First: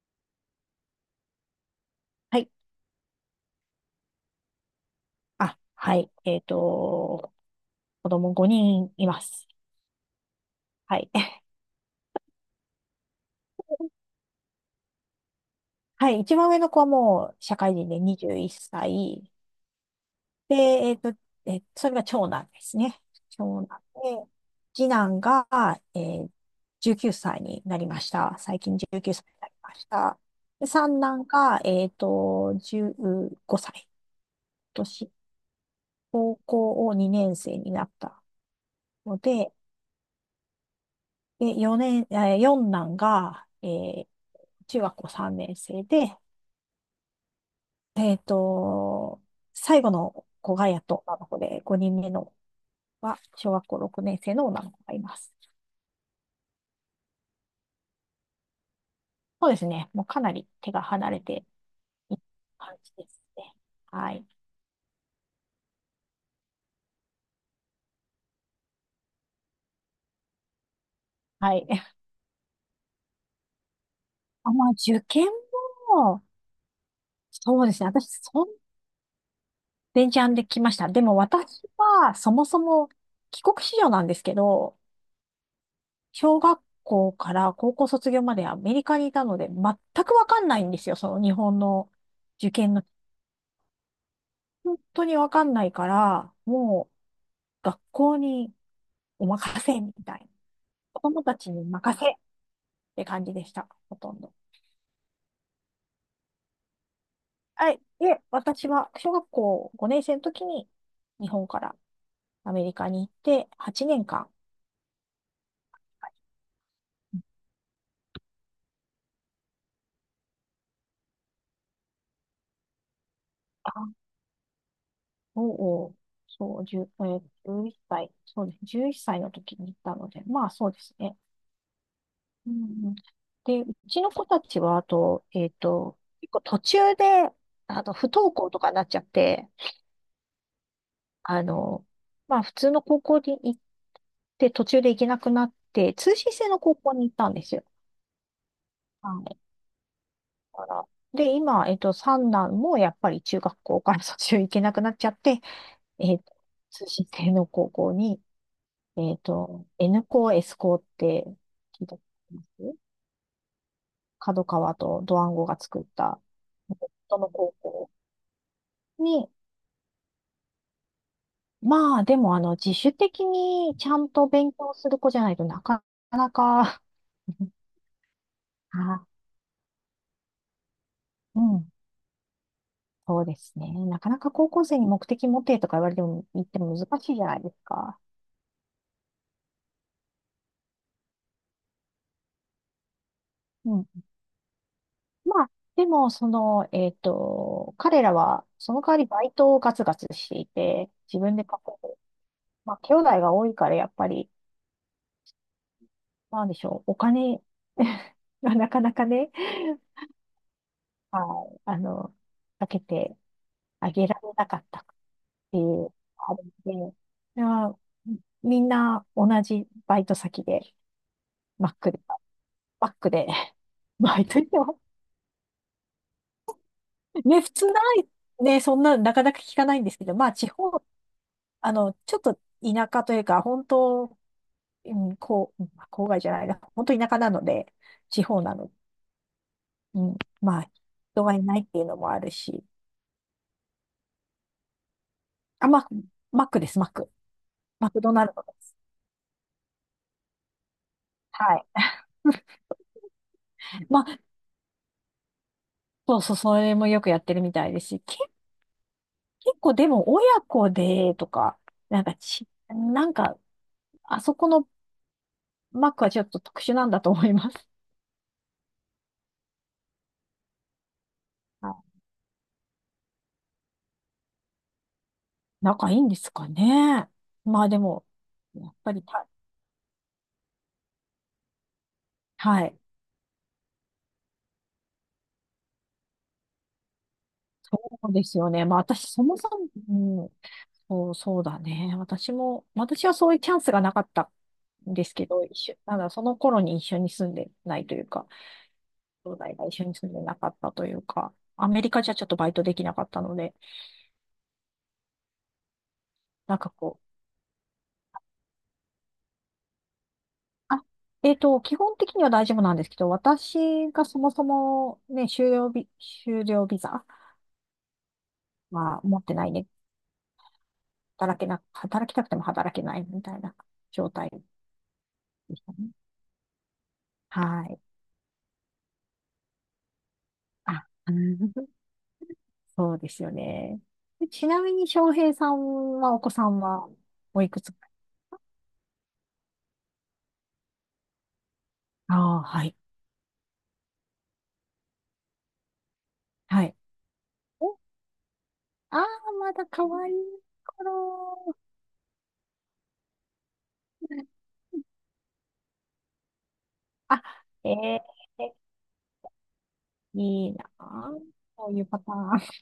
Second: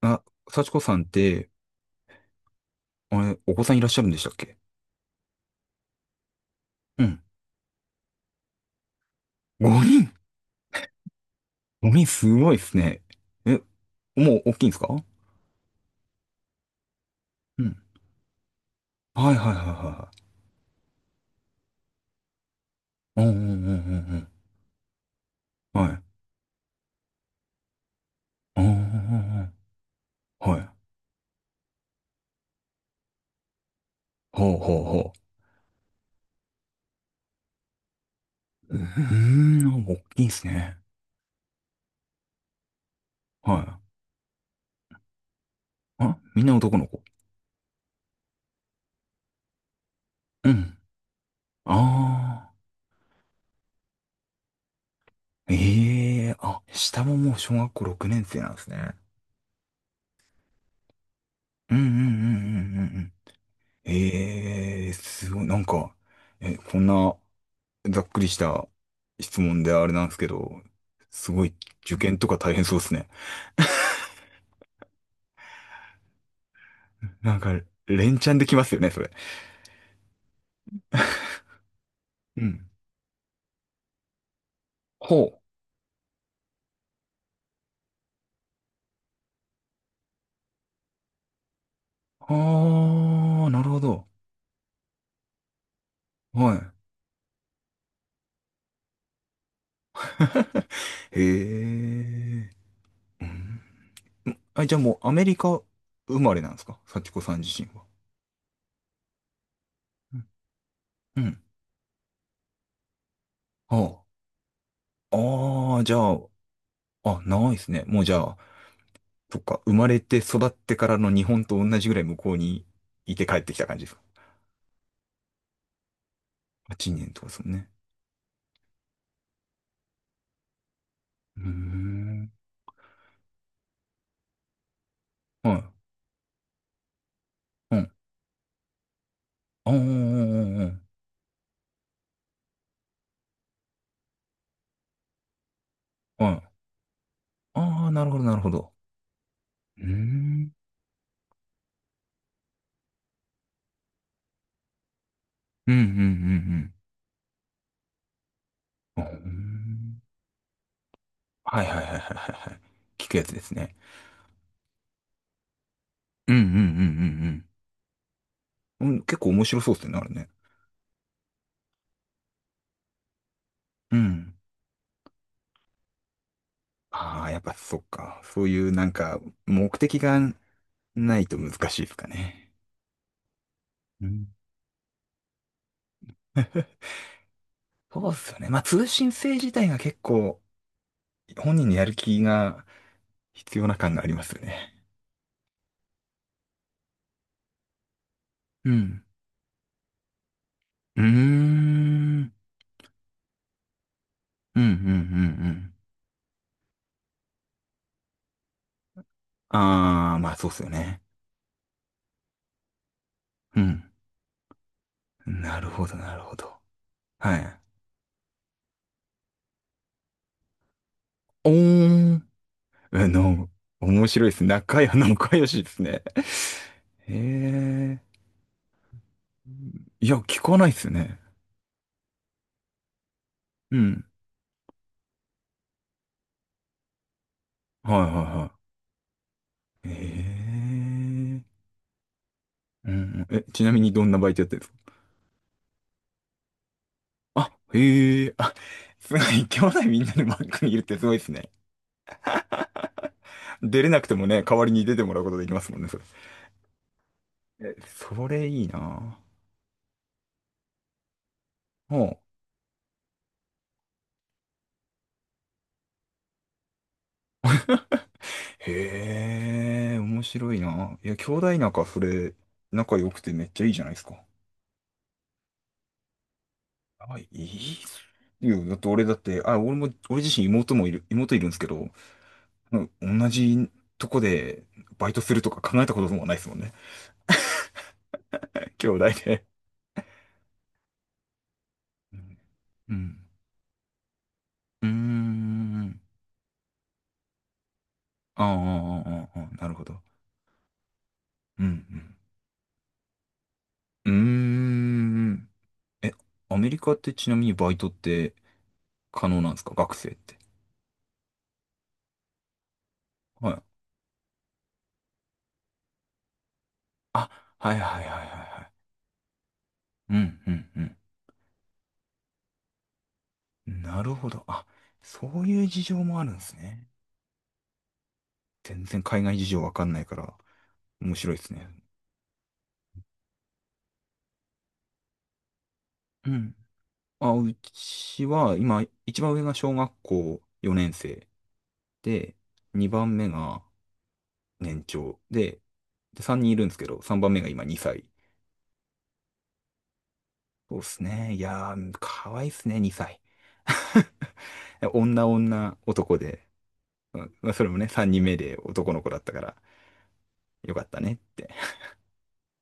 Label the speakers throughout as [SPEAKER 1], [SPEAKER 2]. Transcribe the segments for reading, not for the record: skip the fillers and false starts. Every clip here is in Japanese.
[SPEAKER 1] あ、幸子さんって、
[SPEAKER 2] はい。
[SPEAKER 1] あれ、お子さんいらっしゃるんでしたっけ？
[SPEAKER 2] あ、はい。
[SPEAKER 1] うん。
[SPEAKER 2] 子供5人います。
[SPEAKER 1] 5人？
[SPEAKER 2] はい。
[SPEAKER 1] 5 人すごいですね。え、もう大きいんですか？
[SPEAKER 2] はい。一番上の子はもう社
[SPEAKER 1] う
[SPEAKER 2] 会
[SPEAKER 1] ん。
[SPEAKER 2] 人で21歳。
[SPEAKER 1] はいはいはいは
[SPEAKER 2] で、それが長男ですね。
[SPEAKER 1] いはい。うんうんうんう
[SPEAKER 2] 長男
[SPEAKER 1] ん
[SPEAKER 2] で、次男が、
[SPEAKER 1] うん。は
[SPEAKER 2] え
[SPEAKER 1] い。
[SPEAKER 2] ー、19歳になりました。
[SPEAKER 1] う
[SPEAKER 2] 最
[SPEAKER 1] んうんう
[SPEAKER 2] 近19歳
[SPEAKER 1] ん
[SPEAKER 2] に
[SPEAKER 1] う
[SPEAKER 2] な
[SPEAKER 1] ん。
[SPEAKER 2] りました。
[SPEAKER 1] は
[SPEAKER 2] で、
[SPEAKER 1] い。
[SPEAKER 2] 三男が、15歳。
[SPEAKER 1] ほうほう
[SPEAKER 2] 今年、
[SPEAKER 1] ほ
[SPEAKER 2] 高校を2年生になった
[SPEAKER 1] う。う
[SPEAKER 2] ので、
[SPEAKER 1] ーん、大きいですね。
[SPEAKER 2] で、4年、えー四男が、
[SPEAKER 1] は
[SPEAKER 2] 中学校3年生
[SPEAKER 1] い。
[SPEAKER 2] で、
[SPEAKER 1] あ、みんな男の子。
[SPEAKER 2] えっと、最後の
[SPEAKER 1] う
[SPEAKER 2] 子が
[SPEAKER 1] ん。
[SPEAKER 2] やっと女の子で、5人目の
[SPEAKER 1] ああ。
[SPEAKER 2] は小学校6年生の女の子がいます。
[SPEAKER 1] ええ、あ、下ももう小学校6年生なんですね。
[SPEAKER 2] そうですね。もうかなり手が離れて
[SPEAKER 1] うんうん
[SPEAKER 2] いる
[SPEAKER 1] うん
[SPEAKER 2] 感
[SPEAKER 1] うんう
[SPEAKER 2] じ
[SPEAKER 1] んう
[SPEAKER 2] で
[SPEAKER 1] ん。
[SPEAKER 2] すね。はい。
[SPEAKER 1] ええ、すごい、なんか、え、こんな、ざっくりした質問であれなんですけど、すご
[SPEAKER 2] は
[SPEAKER 1] い
[SPEAKER 2] い。
[SPEAKER 1] 受 験とか大変そうですね。
[SPEAKER 2] あ、まあ、受験も、
[SPEAKER 1] なんか、
[SPEAKER 2] そうですね。私、
[SPEAKER 1] 連チャンできますよね、それ。
[SPEAKER 2] ベンチャンで来ました。でも私は、そ
[SPEAKER 1] う
[SPEAKER 2] もそ
[SPEAKER 1] ん。
[SPEAKER 2] も帰国子女なんですけど、
[SPEAKER 1] ほう。
[SPEAKER 2] 小学校から高校卒業までアメリカにいたので、全くわかんないんですよ。その日本の
[SPEAKER 1] あ
[SPEAKER 2] 受験の。
[SPEAKER 1] ー、なるほど。
[SPEAKER 2] 本当にわかんないから、
[SPEAKER 1] は
[SPEAKER 2] もう学校にお任せみたいな。
[SPEAKER 1] い。へ
[SPEAKER 2] 子供たちに任せっ
[SPEAKER 1] え。
[SPEAKER 2] て感
[SPEAKER 1] う
[SPEAKER 2] じでし
[SPEAKER 1] ん、
[SPEAKER 2] た。ほとんど。
[SPEAKER 1] あ、じゃあもうアメリカ生まれなんですか、幸子さん自身
[SPEAKER 2] はい。
[SPEAKER 1] は。
[SPEAKER 2] で、私は小学校5年生の時に
[SPEAKER 1] う
[SPEAKER 2] 日
[SPEAKER 1] ん。
[SPEAKER 2] 本からアメリカに行って8年
[SPEAKER 1] は
[SPEAKER 2] 間、
[SPEAKER 1] あ。ああ、じゃあ、あ、ないですね。もうじゃあ、そっか、生まれて育ってからの日本と同じぐらい向こうにいて帰ってきた感じです
[SPEAKER 2] あ、
[SPEAKER 1] か？
[SPEAKER 2] おうおう、そう、1
[SPEAKER 1] 8
[SPEAKER 2] え
[SPEAKER 1] 年とかですもん
[SPEAKER 2] ー
[SPEAKER 1] ね。
[SPEAKER 2] 1歳、そうです。11歳の時に行ったので、まあそうですね。
[SPEAKER 1] うーん。
[SPEAKER 2] うんうん、で、うちの子たちは、あと、
[SPEAKER 1] はい。
[SPEAKER 2] 結構途中で、
[SPEAKER 1] うん。
[SPEAKER 2] 不登校とかになっちゃって、
[SPEAKER 1] ああ、うんうんうんうん。
[SPEAKER 2] あの、まあ、普通の高校に行って、途中で行けなくなって、通
[SPEAKER 1] は
[SPEAKER 2] 信制
[SPEAKER 1] い。
[SPEAKER 2] の高校に行ったんですよ。
[SPEAKER 1] ああ、なるほど、なるほど。
[SPEAKER 2] はい。
[SPEAKER 1] うーん。
[SPEAKER 2] だから、で、今、三男もやっぱり中学校から卒業行けなくなっちゃって、
[SPEAKER 1] うん、うん、う
[SPEAKER 2] えっと、
[SPEAKER 1] ん、
[SPEAKER 2] 通信制の高校に、
[SPEAKER 1] うん。うーん、
[SPEAKER 2] N 校、S 校って
[SPEAKER 1] はいはいはい
[SPEAKER 2] 聞い
[SPEAKER 1] は
[SPEAKER 2] た
[SPEAKER 1] い
[SPEAKER 2] こと
[SPEAKER 1] は
[SPEAKER 2] あり
[SPEAKER 1] いはい。
[SPEAKER 2] ます？
[SPEAKER 1] 聞くやつですね。
[SPEAKER 2] 角川とドワンゴが作った、
[SPEAKER 1] うん、うん、う
[SPEAKER 2] 元の
[SPEAKER 1] ん、
[SPEAKER 2] 高校
[SPEAKER 1] うん、うん。うん、結
[SPEAKER 2] に、
[SPEAKER 1] 構面白そうですね、あれね。
[SPEAKER 2] まあでもあの自主的にち
[SPEAKER 1] う
[SPEAKER 2] ゃんと
[SPEAKER 1] ん。
[SPEAKER 2] 勉強する子じゃないとなかなか。
[SPEAKER 1] ああ、やっぱ そっか。そういうなん
[SPEAKER 2] あ、
[SPEAKER 1] か、目的がないと
[SPEAKER 2] うん、
[SPEAKER 1] 難しいですかね。
[SPEAKER 2] そうですね。な
[SPEAKER 1] う
[SPEAKER 2] かな
[SPEAKER 1] ん。
[SPEAKER 2] か高校生に目的持てとか言われても、言っても 難しいじゃないですか。
[SPEAKER 1] そうっすよね。まあ、通信制自体が結構、本人のやる気が必要な
[SPEAKER 2] うん。
[SPEAKER 1] 感がありますよね。
[SPEAKER 2] まあ、でも、その、彼らは、
[SPEAKER 1] う
[SPEAKER 2] その代わ
[SPEAKER 1] ん。
[SPEAKER 2] りバイトをガツガツしていて、
[SPEAKER 1] うー
[SPEAKER 2] 自分で稼ぐ。
[SPEAKER 1] ん。
[SPEAKER 2] まあ、兄弟が多いから、やっぱり、
[SPEAKER 1] うん、うん、うん、うん。
[SPEAKER 2] なんでしょう、お金 がなかなかね、
[SPEAKER 1] ああ、まあそうっすよね。
[SPEAKER 2] はい、かけて
[SPEAKER 1] うん。
[SPEAKER 2] あげられなかった。て
[SPEAKER 1] な
[SPEAKER 2] い
[SPEAKER 1] るほ
[SPEAKER 2] う
[SPEAKER 1] ど、なるほ
[SPEAKER 2] ある
[SPEAKER 1] ど。
[SPEAKER 2] ので、
[SPEAKER 1] は
[SPEAKER 2] い
[SPEAKER 1] い。
[SPEAKER 2] や、みんな同じバイト先で、
[SPEAKER 1] お
[SPEAKER 2] マックで、
[SPEAKER 1] ー ん。
[SPEAKER 2] マッ
[SPEAKER 1] あ
[SPEAKER 2] クで、
[SPEAKER 1] の、面
[SPEAKER 2] バイ
[SPEAKER 1] 白いで
[SPEAKER 2] ト
[SPEAKER 1] す。
[SPEAKER 2] してます。
[SPEAKER 1] 仲良しですね。へ
[SPEAKER 2] ね、普通な
[SPEAKER 1] え。
[SPEAKER 2] い、ね、そんな、なかなか聞かないんですけ
[SPEAKER 1] い
[SPEAKER 2] ど、
[SPEAKER 1] や、
[SPEAKER 2] まあ、
[SPEAKER 1] 聞
[SPEAKER 2] 地
[SPEAKER 1] かないっ
[SPEAKER 2] 方、
[SPEAKER 1] すね。
[SPEAKER 2] ちょっと田舎というか、本
[SPEAKER 1] うん。
[SPEAKER 2] 当、うん、こう、まあ郊外じゃないな、本当田舎なので、
[SPEAKER 1] はい、はい、
[SPEAKER 2] 地方な
[SPEAKER 1] は
[SPEAKER 2] の、
[SPEAKER 1] い。へ
[SPEAKER 2] うん、まあ、人が
[SPEAKER 1] え。
[SPEAKER 2] いないっていうのもあるし、
[SPEAKER 1] うん。え、ちなみにどんなバイトやってるんですか？
[SPEAKER 2] あ、まあ、マックです、マック。
[SPEAKER 1] あ、
[SPEAKER 2] マクド
[SPEAKER 1] へ
[SPEAKER 2] ナル
[SPEAKER 1] え。
[SPEAKER 2] ドで
[SPEAKER 1] あ、
[SPEAKER 2] す。
[SPEAKER 1] すごい。兄弟みんなでバックにいるってすごいですね。
[SPEAKER 2] はい。
[SPEAKER 1] 出 れな
[SPEAKER 2] ま
[SPEAKER 1] くて
[SPEAKER 2] あ、
[SPEAKER 1] もね、代わりに出てもらうことできますもんね、それ。
[SPEAKER 2] そうそう、それもよくやってるみたい
[SPEAKER 1] え、
[SPEAKER 2] ですし、
[SPEAKER 1] それいいな。
[SPEAKER 2] 結構でも親子でとか、なんか
[SPEAKER 1] も
[SPEAKER 2] ち、なんか、あそこのマックはちょっと特殊なんだと思います。
[SPEAKER 1] う、へえ、面白いな。いや、兄弟
[SPEAKER 2] は
[SPEAKER 1] 仲、そ
[SPEAKER 2] い、
[SPEAKER 1] れ、仲良くてめっちゃいいじゃないですか。
[SPEAKER 2] 仲いいんですかね。
[SPEAKER 1] あ、い
[SPEAKER 2] まあ
[SPEAKER 1] い
[SPEAKER 2] で
[SPEAKER 1] っす
[SPEAKER 2] も、
[SPEAKER 1] よ。
[SPEAKER 2] や
[SPEAKER 1] だ
[SPEAKER 2] っ
[SPEAKER 1] って
[SPEAKER 2] ぱり
[SPEAKER 1] 俺だっ
[SPEAKER 2] た、
[SPEAKER 1] て、あ、俺も、俺自身妹もいる、妹いるんですけど、
[SPEAKER 2] はい。
[SPEAKER 1] うん、同じとこでバイトするとか考えたこともないですもんね。
[SPEAKER 2] そうですよね。まあ
[SPEAKER 1] 兄
[SPEAKER 2] 私、
[SPEAKER 1] 弟
[SPEAKER 2] そも
[SPEAKER 1] で。
[SPEAKER 2] そも、うん、そう、そうだね。
[SPEAKER 1] う
[SPEAKER 2] 私は
[SPEAKER 1] ん。
[SPEAKER 2] そういうチャンスがなかった
[SPEAKER 1] う
[SPEAKER 2] んですけど、一緒、なん
[SPEAKER 1] ん。
[SPEAKER 2] だ、その頃に一緒に住んでないというか、
[SPEAKER 1] ああ、ああ、
[SPEAKER 2] 兄
[SPEAKER 1] あ
[SPEAKER 2] 弟
[SPEAKER 1] ーあー、
[SPEAKER 2] が
[SPEAKER 1] な
[SPEAKER 2] 一
[SPEAKER 1] るほ
[SPEAKER 2] 緒に
[SPEAKER 1] ど。
[SPEAKER 2] 住んでなかったというか、
[SPEAKER 1] う
[SPEAKER 2] アメリカじゃ
[SPEAKER 1] ん、
[SPEAKER 2] ちょっとバイトできなかったので、
[SPEAKER 1] うん。うーん。え、
[SPEAKER 2] な
[SPEAKER 1] ア
[SPEAKER 2] ん
[SPEAKER 1] メ
[SPEAKER 2] か
[SPEAKER 1] リカっ
[SPEAKER 2] こ
[SPEAKER 1] て
[SPEAKER 2] う、
[SPEAKER 1] ちなみにバイトって可能なんですか、学生って？
[SPEAKER 2] あ基本的には大丈夫なんですけど、
[SPEAKER 1] はい。
[SPEAKER 2] 私がそもそもね、就業ビザ
[SPEAKER 1] あ、はいはいはいはいはい。
[SPEAKER 2] は持ってないね。
[SPEAKER 1] うんうん
[SPEAKER 2] 働けな、働きたくても働けないみたいな
[SPEAKER 1] うん。な
[SPEAKER 2] 状
[SPEAKER 1] るほ
[SPEAKER 2] 態
[SPEAKER 1] ど。あ、そう
[SPEAKER 2] でし
[SPEAKER 1] いう
[SPEAKER 2] た
[SPEAKER 1] 事
[SPEAKER 2] ね。
[SPEAKER 1] 情もあるんですね。
[SPEAKER 2] はい。
[SPEAKER 1] 全然海外事情わかんないから
[SPEAKER 2] あ、う
[SPEAKER 1] 面白いです
[SPEAKER 2] ん
[SPEAKER 1] ね。
[SPEAKER 2] そうですよね。でちなみに翔平さんはお
[SPEAKER 1] う
[SPEAKER 2] 子さ
[SPEAKER 1] ん。
[SPEAKER 2] んは
[SPEAKER 1] あ、
[SPEAKER 2] おい
[SPEAKER 1] う
[SPEAKER 2] くつ？
[SPEAKER 1] ちは今、一番上が小学校4年生で、
[SPEAKER 2] ああー、はい。
[SPEAKER 1] 2番目が年長で、で、3人いる
[SPEAKER 2] は
[SPEAKER 1] んで
[SPEAKER 2] い。
[SPEAKER 1] すけど、3番目が今
[SPEAKER 2] お、
[SPEAKER 1] 2歳。
[SPEAKER 2] ああ、まだ可愛い
[SPEAKER 1] そうですね。い
[SPEAKER 2] 頃。
[SPEAKER 1] やー、かわいいっすね、2歳。女女男で、うん、まあそ
[SPEAKER 2] あ、
[SPEAKER 1] れもね、
[SPEAKER 2] え
[SPEAKER 1] 3
[SPEAKER 2] え
[SPEAKER 1] 人目で男の子だったから、
[SPEAKER 2] いいな
[SPEAKER 1] よかった
[SPEAKER 2] あ。
[SPEAKER 1] ねって。
[SPEAKER 2] そういうパターン。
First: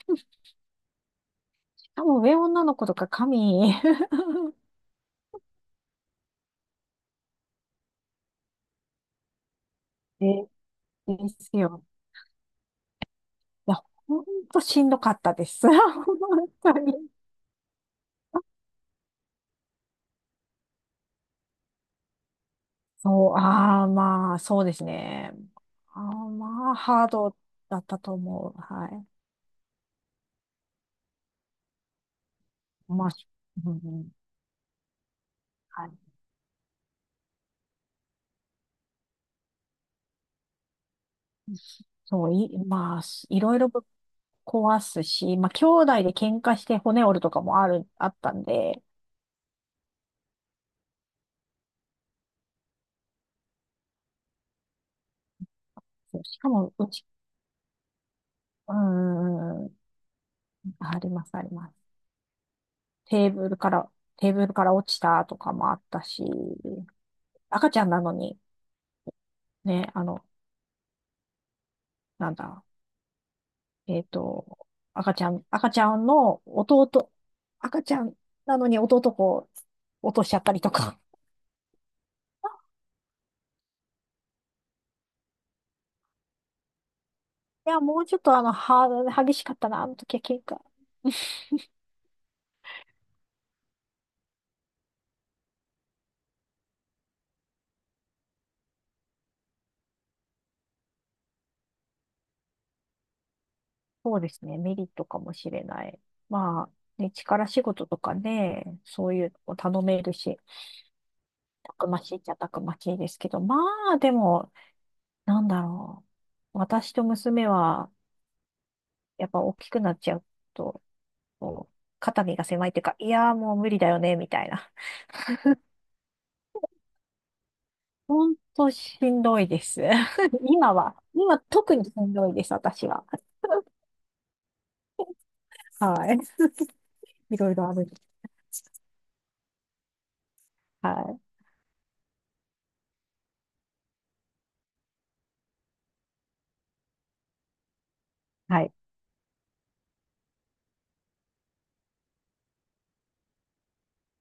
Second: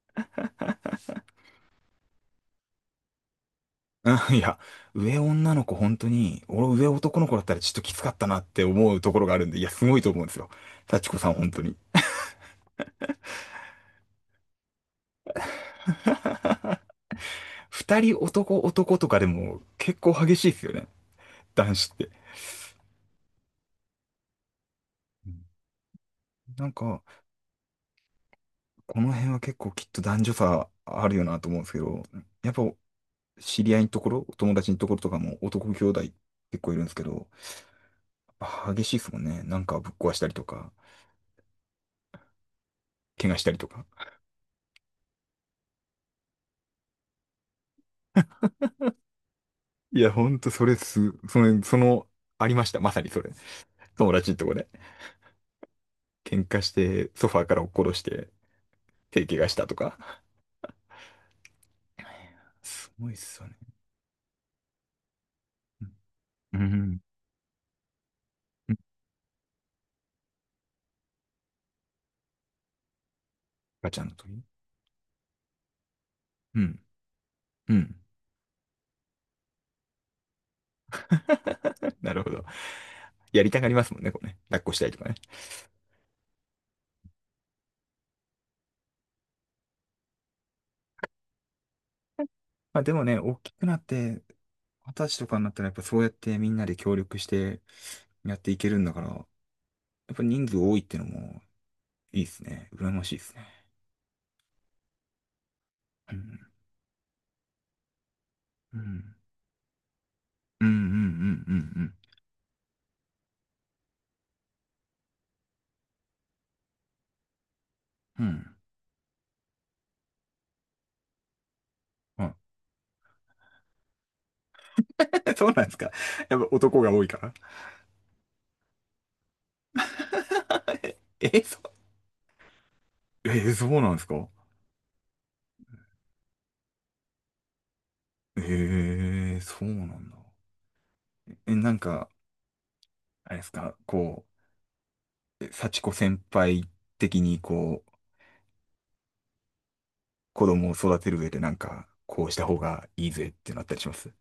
[SPEAKER 2] 多分上女の子とか神。
[SPEAKER 1] うん、いや、上女の子本当に、俺上男の子だったらちょっときつかったなって思うところがあるんで、いや、すごいと思うんです
[SPEAKER 2] え
[SPEAKER 1] よ。幸子さ
[SPEAKER 2] で
[SPEAKER 1] ん本
[SPEAKER 2] す
[SPEAKER 1] 当に。
[SPEAKER 2] よ。いや、ほんとしんどかったです。本当に。
[SPEAKER 1] 二人男男とかでも結構激しいですよね。男子って。
[SPEAKER 2] そう、ああ、まあ、そうです
[SPEAKER 1] う
[SPEAKER 2] ね。
[SPEAKER 1] ん、
[SPEAKER 2] ああ、
[SPEAKER 1] な
[SPEAKER 2] ま
[SPEAKER 1] ん
[SPEAKER 2] あ、
[SPEAKER 1] か、
[SPEAKER 2] ハードだったと思う。は
[SPEAKER 1] こ
[SPEAKER 2] い。
[SPEAKER 1] の辺は結構きっと男女差あるよなと思うんですけど、やっぱ
[SPEAKER 2] まあ、
[SPEAKER 1] 知
[SPEAKER 2] う
[SPEAKER 1] り合いのとこ
[SPEAKER 2] ん、
[SPEAKER 1] ろ、お友達のところとかも男兄
[SPEAKER 2] はい。
[SPEAKER 1] 弟結構いるんですけど、やっぱ激しいですもんね。なんかぶっ壊したりとか、
[SPEAKER 2] そう、まあ、
[SPEAKER 1] 怪我
[SPEAKER 2] い
[SPEAKER 1] した
[SPEAKER 2] ろ
[SPEAKER 1] り
[SPEAKER 2] い
[SPEAKER 1] と
[SPEAKER 2] ろぶ
[SPEAKER 1] か。
[SPEAKER 2] っ壊すし、まあ、兄弟で喧嘩して骨折るとかもあったんで、
[SPEAKER 1] いや、ほんとそれす、それ、その、ありました。まさにそれ。友達のとこで。
[SPEAKER 2] そうし
[SPEAKER 1] 喧
[SPEAKER 2] か
[SPEAKER 1] 嘩し
[SPEAKER 2] も、うち、
[SPEAKER 1] て、ソファーから落っことして、
[SPEAKER 2] うー
[SPEAKER 1] 手怪我したと
[SPEAKER 2] ん、
[SPEAKER 1] か。
[SPEAKER 2] あります、あります。
[SPEAKER 1] すごいっ
[SPEAKER 2] テー
[SPEAKER 1] すよ
[SPEAKER 2] ブ
[SPEAKER 1] ね。
[SPEAKER 2] ルから、テーブルから落ちたとかもあっ
[SPEAKER 1] うん。
[SPEAKER 2] たし、
[SPEAKER 1] うんうん。
[SPEAKER 2] 赤ちゃんなのに、ね、あの、なんだ、
[SPEAKER 1] ガチ
[SPEAKER 2] え
[SPEAKER 1] ャ
[SPEAKER 2] っ
[SPEAKER 1] の時。
[SPEAKER 2] と、赤ちゃんの
[SPEAKER 1] うん。
[SPEAKER 2] 弟、
[SPEAKER 1] う
[SPEAKER 2] 赤ち
[SPEAKER 1] ん。
[SPEAKER 2] ゃんなのに弟を落としちゃったりとか。
[SPEAKER 1] なるほど。やりたがりますもんね、こうね。抱っこしたいとかね。
[SPEAKER 2] いや、もうちょっと激しかったな、あの時は喧嘩。
[SPEAKER 1] まあでもね、大きくなって、私とかになったらやっぱそうやってみんなで協力してやっていけるんだから、やっぱ人数多いってのもいいですね。羨ましいですね。
[SPEAKER 2] そうですね、メリットかもしれない。
[SPEAKER 1] うん。
[SPEAKER 2] まあ、ね、力仕事とかね、
[SPEAKER 1] う
[SPEAKER 2] そ
[SPEAKER 1] ん。
[SPEAKER 2] ういうのを頼めるし、
[SPEAKER 1] うんうん
[SPEAKER 2] た
[SPEAKER 1] う
[SPEAKER 2] く
[SPEAKER 1] ん
[SPEAKER 2] ましいっちゃたくましいですけど、まあ、でも、なんだろう。私と娘は、
[SPEAKER 1] うんうん。うん。
[SPEAKER 2] やっぱ大きくなっちゃうと、こう、
[SPEAKER 1] う
[SPEAKER 2] 肩
[SPEAKER 1] ん。
[SPEAKER 2] 身が狭いっていうか、いやーもう無理だよね、みたいな。
[SPEAKER 1] そうなんですか。やっぱ男が多いから。
[SPEAKER 2] ほんとしんどいです。今 は、今
[SPEAKER 1] え、そ
[SPEAKER 2] 特にしんどいです、私は。
[SPEAKER 1] え、そうなんですか？
[SPEAKER 2] はい。いろいろある。
[SPEAKER 1] ええ、そうなんだ。
[SPEAKER 2] は
[SPEAKER 1] え、なんか、あれですか、こう、え、幸子先輩的に、こう、
[SPEAKER 2] い。はい。
[SPEAKER 1] 子供を育てる上でなんか、こうした方がいいぜってなったりします？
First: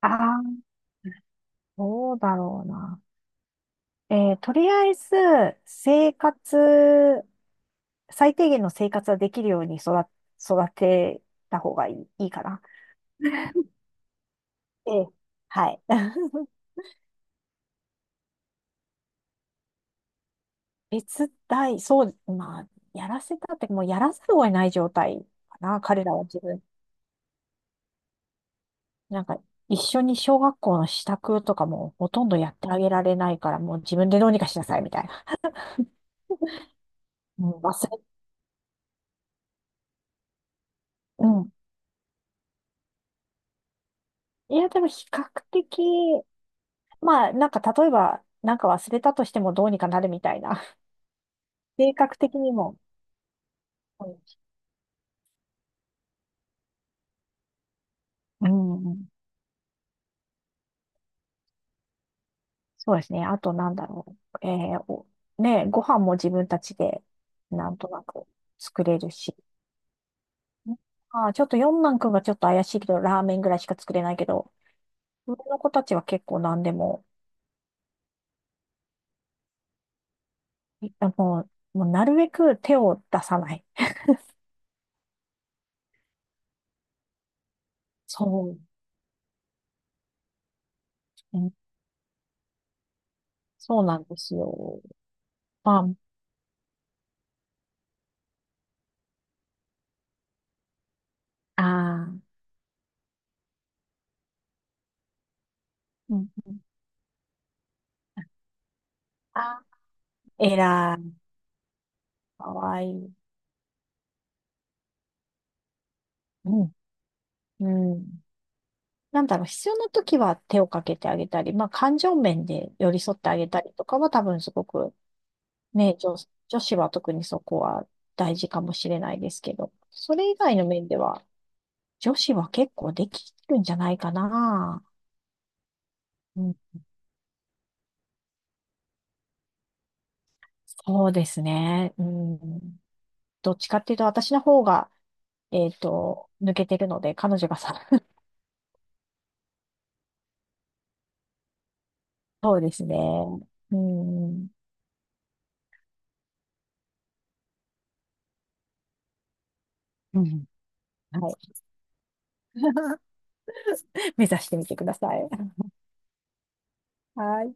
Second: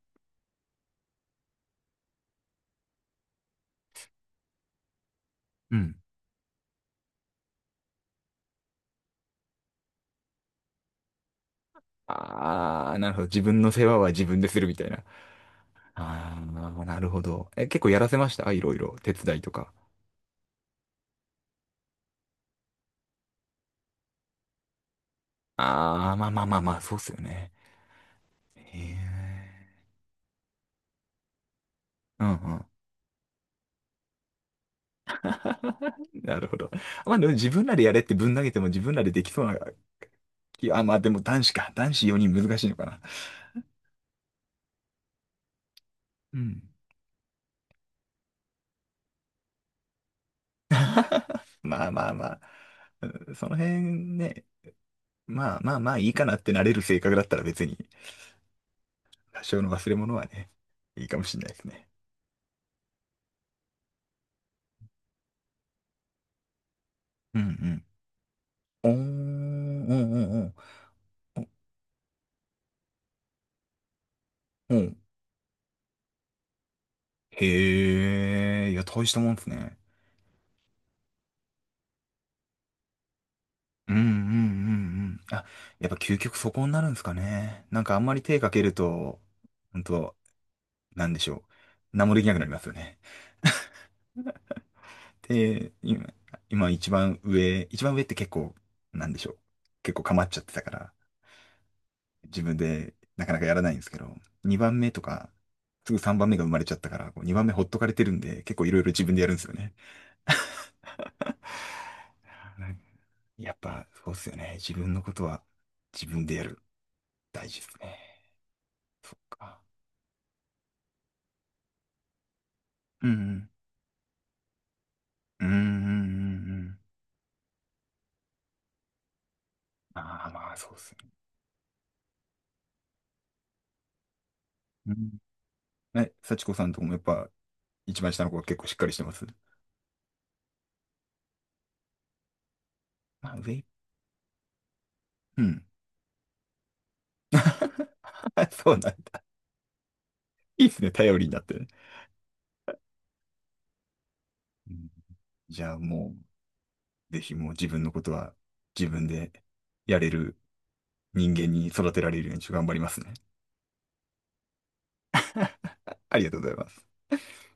[SPEAKER 2] ああ、どうだろうな。とりあえず、
[SPEAKER 1] うん。
[SPEAKER 2] 生活、最低限の生活はできるように育てた方がいいかな。
[SPEAKER 1] ああ、なるほど。自分の世話は自分でするみたい
[SPEAKER 2] え
[SPEAKER 1] な。
[SPEAKER 2] え。はい。
[SPEAKER 1] あ あ、なるほど。え、結構やらせました、いろいろ。手伝いとか。
[SPEAKER 2] そう、まあ、やらせたって、もうやらざるを得ない状態かな、彼
[SPEAKER 1] あ
[SPEAKER 2] ら
[SPEAKER 1] あ、
[SPEAKER 2] は
[SPEAKER 1] まあ
[SPEAKER 2] 自
[SPEAKER 1] まあまあ
[SPEAKER 2] 分。
[SPEAKER 1] まあ、そうっすよね。へえ。
[SPEAKER 2] なんか、一緒に小学校の支度とかもほと
[SPEAKER 1] う
[SPEAKER 2] ん
[SPEAKER 1] んう
[SPEAKER 2] どやっ
[SPEAKER 1] ん。
[SPEAKER 2] てあげられないから、もう自分でどうにかしなさい、みたいな。
[SPEAKER 1] なるほど。まあでも
[SPEAKER 2] う
[SPEAKER 1] 自
[SPEAKER 2] ん、
[SPEAKER 1] 分らでやれってぶん投げても自分らでできそうな。いや、まあでも
[SPEAKER 2] う
[SPEAKER 1] 男子
[SPEAKER 2] ん。
[SPEAKER 1] か。男子4人難しいのかな。
[SPEAKER 2] いや、でも比較的、
[SPEAKER 1] うん。
[SPEAKER 2] まあ、なんか、例えば、なんか忘れたとしてもどうにかなるみたいな。
[SPEAKER 1] まあ
[SPEAKER 2] 性
[SPEAKER 1] まあ
[SPEAKER 2] 格
[SPEAKER 1] ま
[SPEAKER 2] 的
[SPEAKER 1] あ、
[SPEAKER 2] にも。
[SPEAKER 1] うん、その辺ね、まあまあまあいいかなってなれる性格だったら別に、
[SPEAKER 2] うん、うん、
[SPEAKER 1] 多少の忘れ物はね、いいかもしれないですね。
[SPEAKER 2] そうですね。あと、なんだろう。えーおね、ご飯も自分たちで、
[SPEAKER 1] う
[SPEAKER 2] なん
[SPEAKER 1] ん
[SPEAKER 2] となく作
[SPEAKER 1] うん。おー、う
[SPEAKER 2] れるし。
[SPEAKER 1] んうんうん。
[SPEAKER 2] ああ、ちょっと四男くんがちょっと怪しいけど、ラーメンぐらいしか作れないけど、
[SPEAKER 1] お、うん。
[SPEAKER 2] 上の子たちは結構何でも、
[SPEAKER 1] へえ、いや、大したもんですね。
[SPEAKER 2] もう、もうなるべく手を出さない。
[SPEAKER 1] うんうんうんうん。あ、やっぱ究極そこになるんですかね。なんかあんまり手か
[SPEAKER 2] そ
[SPEAKER 1] けると、本当なんでし
[SPEAKER 2] う。う
[SPEAKER 1] ょ
[SPEAKER 2] ん
[SPEAKER 1] う。何もできなくなりますよね。
[SPEAKER 2] そうなんですよ。
[SPEAKER 1] で、
[SPEAKER 2] ま
[SPEAKER 1] 今、一番上って結構、なんでしょう。結構構っちゃってたから、
[SPEAKER 2] ああ、あ、
[SPEAKER 1] 自分でなかなかやらないんですけど、2番目とか、すぐ
[SPEAKER 2] う
[SPEAKER 1] 3
[SPEAKER 2] ん
[SPEAKER 1] 番目が生
[SPEAKER 2] う
[SPEAKER 1] ま
[SPEAKER 2] ん、
[SPEAKER 1] れちゃったから、こう2番目ほっとかれてるんで、結構いろいろ自分でやるんですよ
[SPEAKER 2] あ、
[SPEAKER 1] ね。
[SPEAKER 2] 偉い、か
[SPEAKER 1] なんか
[SPEAKER 2] わいい。
[SPEAKER 1] やっぱ、そうっすよね。自分のことは自分でやる。
[SPEAKER 2] うん、
[SPEAKER 1] 大事です
[SPEAKER 2] う
[SPEAKER 1] ね。
[SPEAKER 2] ん。
[SPEAKER 1] そっ
[SPEAKER 2] なんだろう、
[SPEAKER 1] か。
[SPEAKER 2] 必要な時は手をかけてあげたり、まあ、感情面で寄り
[SPEAKER 1] う
[SPEAKER 2] 添ってあげ
[SPEAKER 1] ん。
[SPEAKER 2] たりとかは多分すごく、
[SPEAKER 1] うん。うんうんう
[SPEAKER 2] ね、
[SPEAKER 1] ん
[SPEAKER 2] 女
[SPEAKER 1] う
[SPEAKER 2] 子
[SPEAKER 1] ん。
[SPEAKER 2] は特にそこは大事かもしれないですけど、そ
[SPEAKER 1] ああ、
[SPEAKER 2] れ以
[SPEAKER 1] まあ、
[SPEAKER 2] 外の
[SPEAKER 1] そうっ
[SPEAKER 2] 面
[SPEAKER 1] す
[SPEAKER 2] で
[SPEAKER 1] ね。
[SPEAKER 2] は、女子は結構できるんじゃないかな。
[SPEAKER 1] うん。え、
[SPEAKER 2] う
[SPEAKER 1] 幸子
[SPEAKER 2] ん、
[SPEAKER 1] さんとこもやっぱ、一番下の子は結構しっかりしてます。
[SPEAKER 2] そうですね。うん、
[SPEAKER 1] まあ、
[SPEAKER 2] どっ
[SPEAKER 1] 上。
[SPEAKER 2] ちかっていうと、私の方が、
[SPEAKER 1] うん。
[SPEAKER 2] 抜けてるので、彼女がさ、
[SPEAKER 1] そうなんだ。いいですね。頼りになってね。
[SPEAKER 2] そうですね。うん、
[SPEAKER 1] うん、じゃあもう、ぜひもう自分のことは自分でやれ
[SPEAKER 2] う
[SPEAKER 1] る
[SPEAKER 2] ん、は
[SPEAKER 1] 人
[SPEAKER 2] い。
[SPEAKER 1] 間に育てられるようにちょっと頑張りますね。
[SPEAKER 2] 目指してみてください。
[SPEAKER 1] ありがとうございます。
[SPEAKER 2] はい。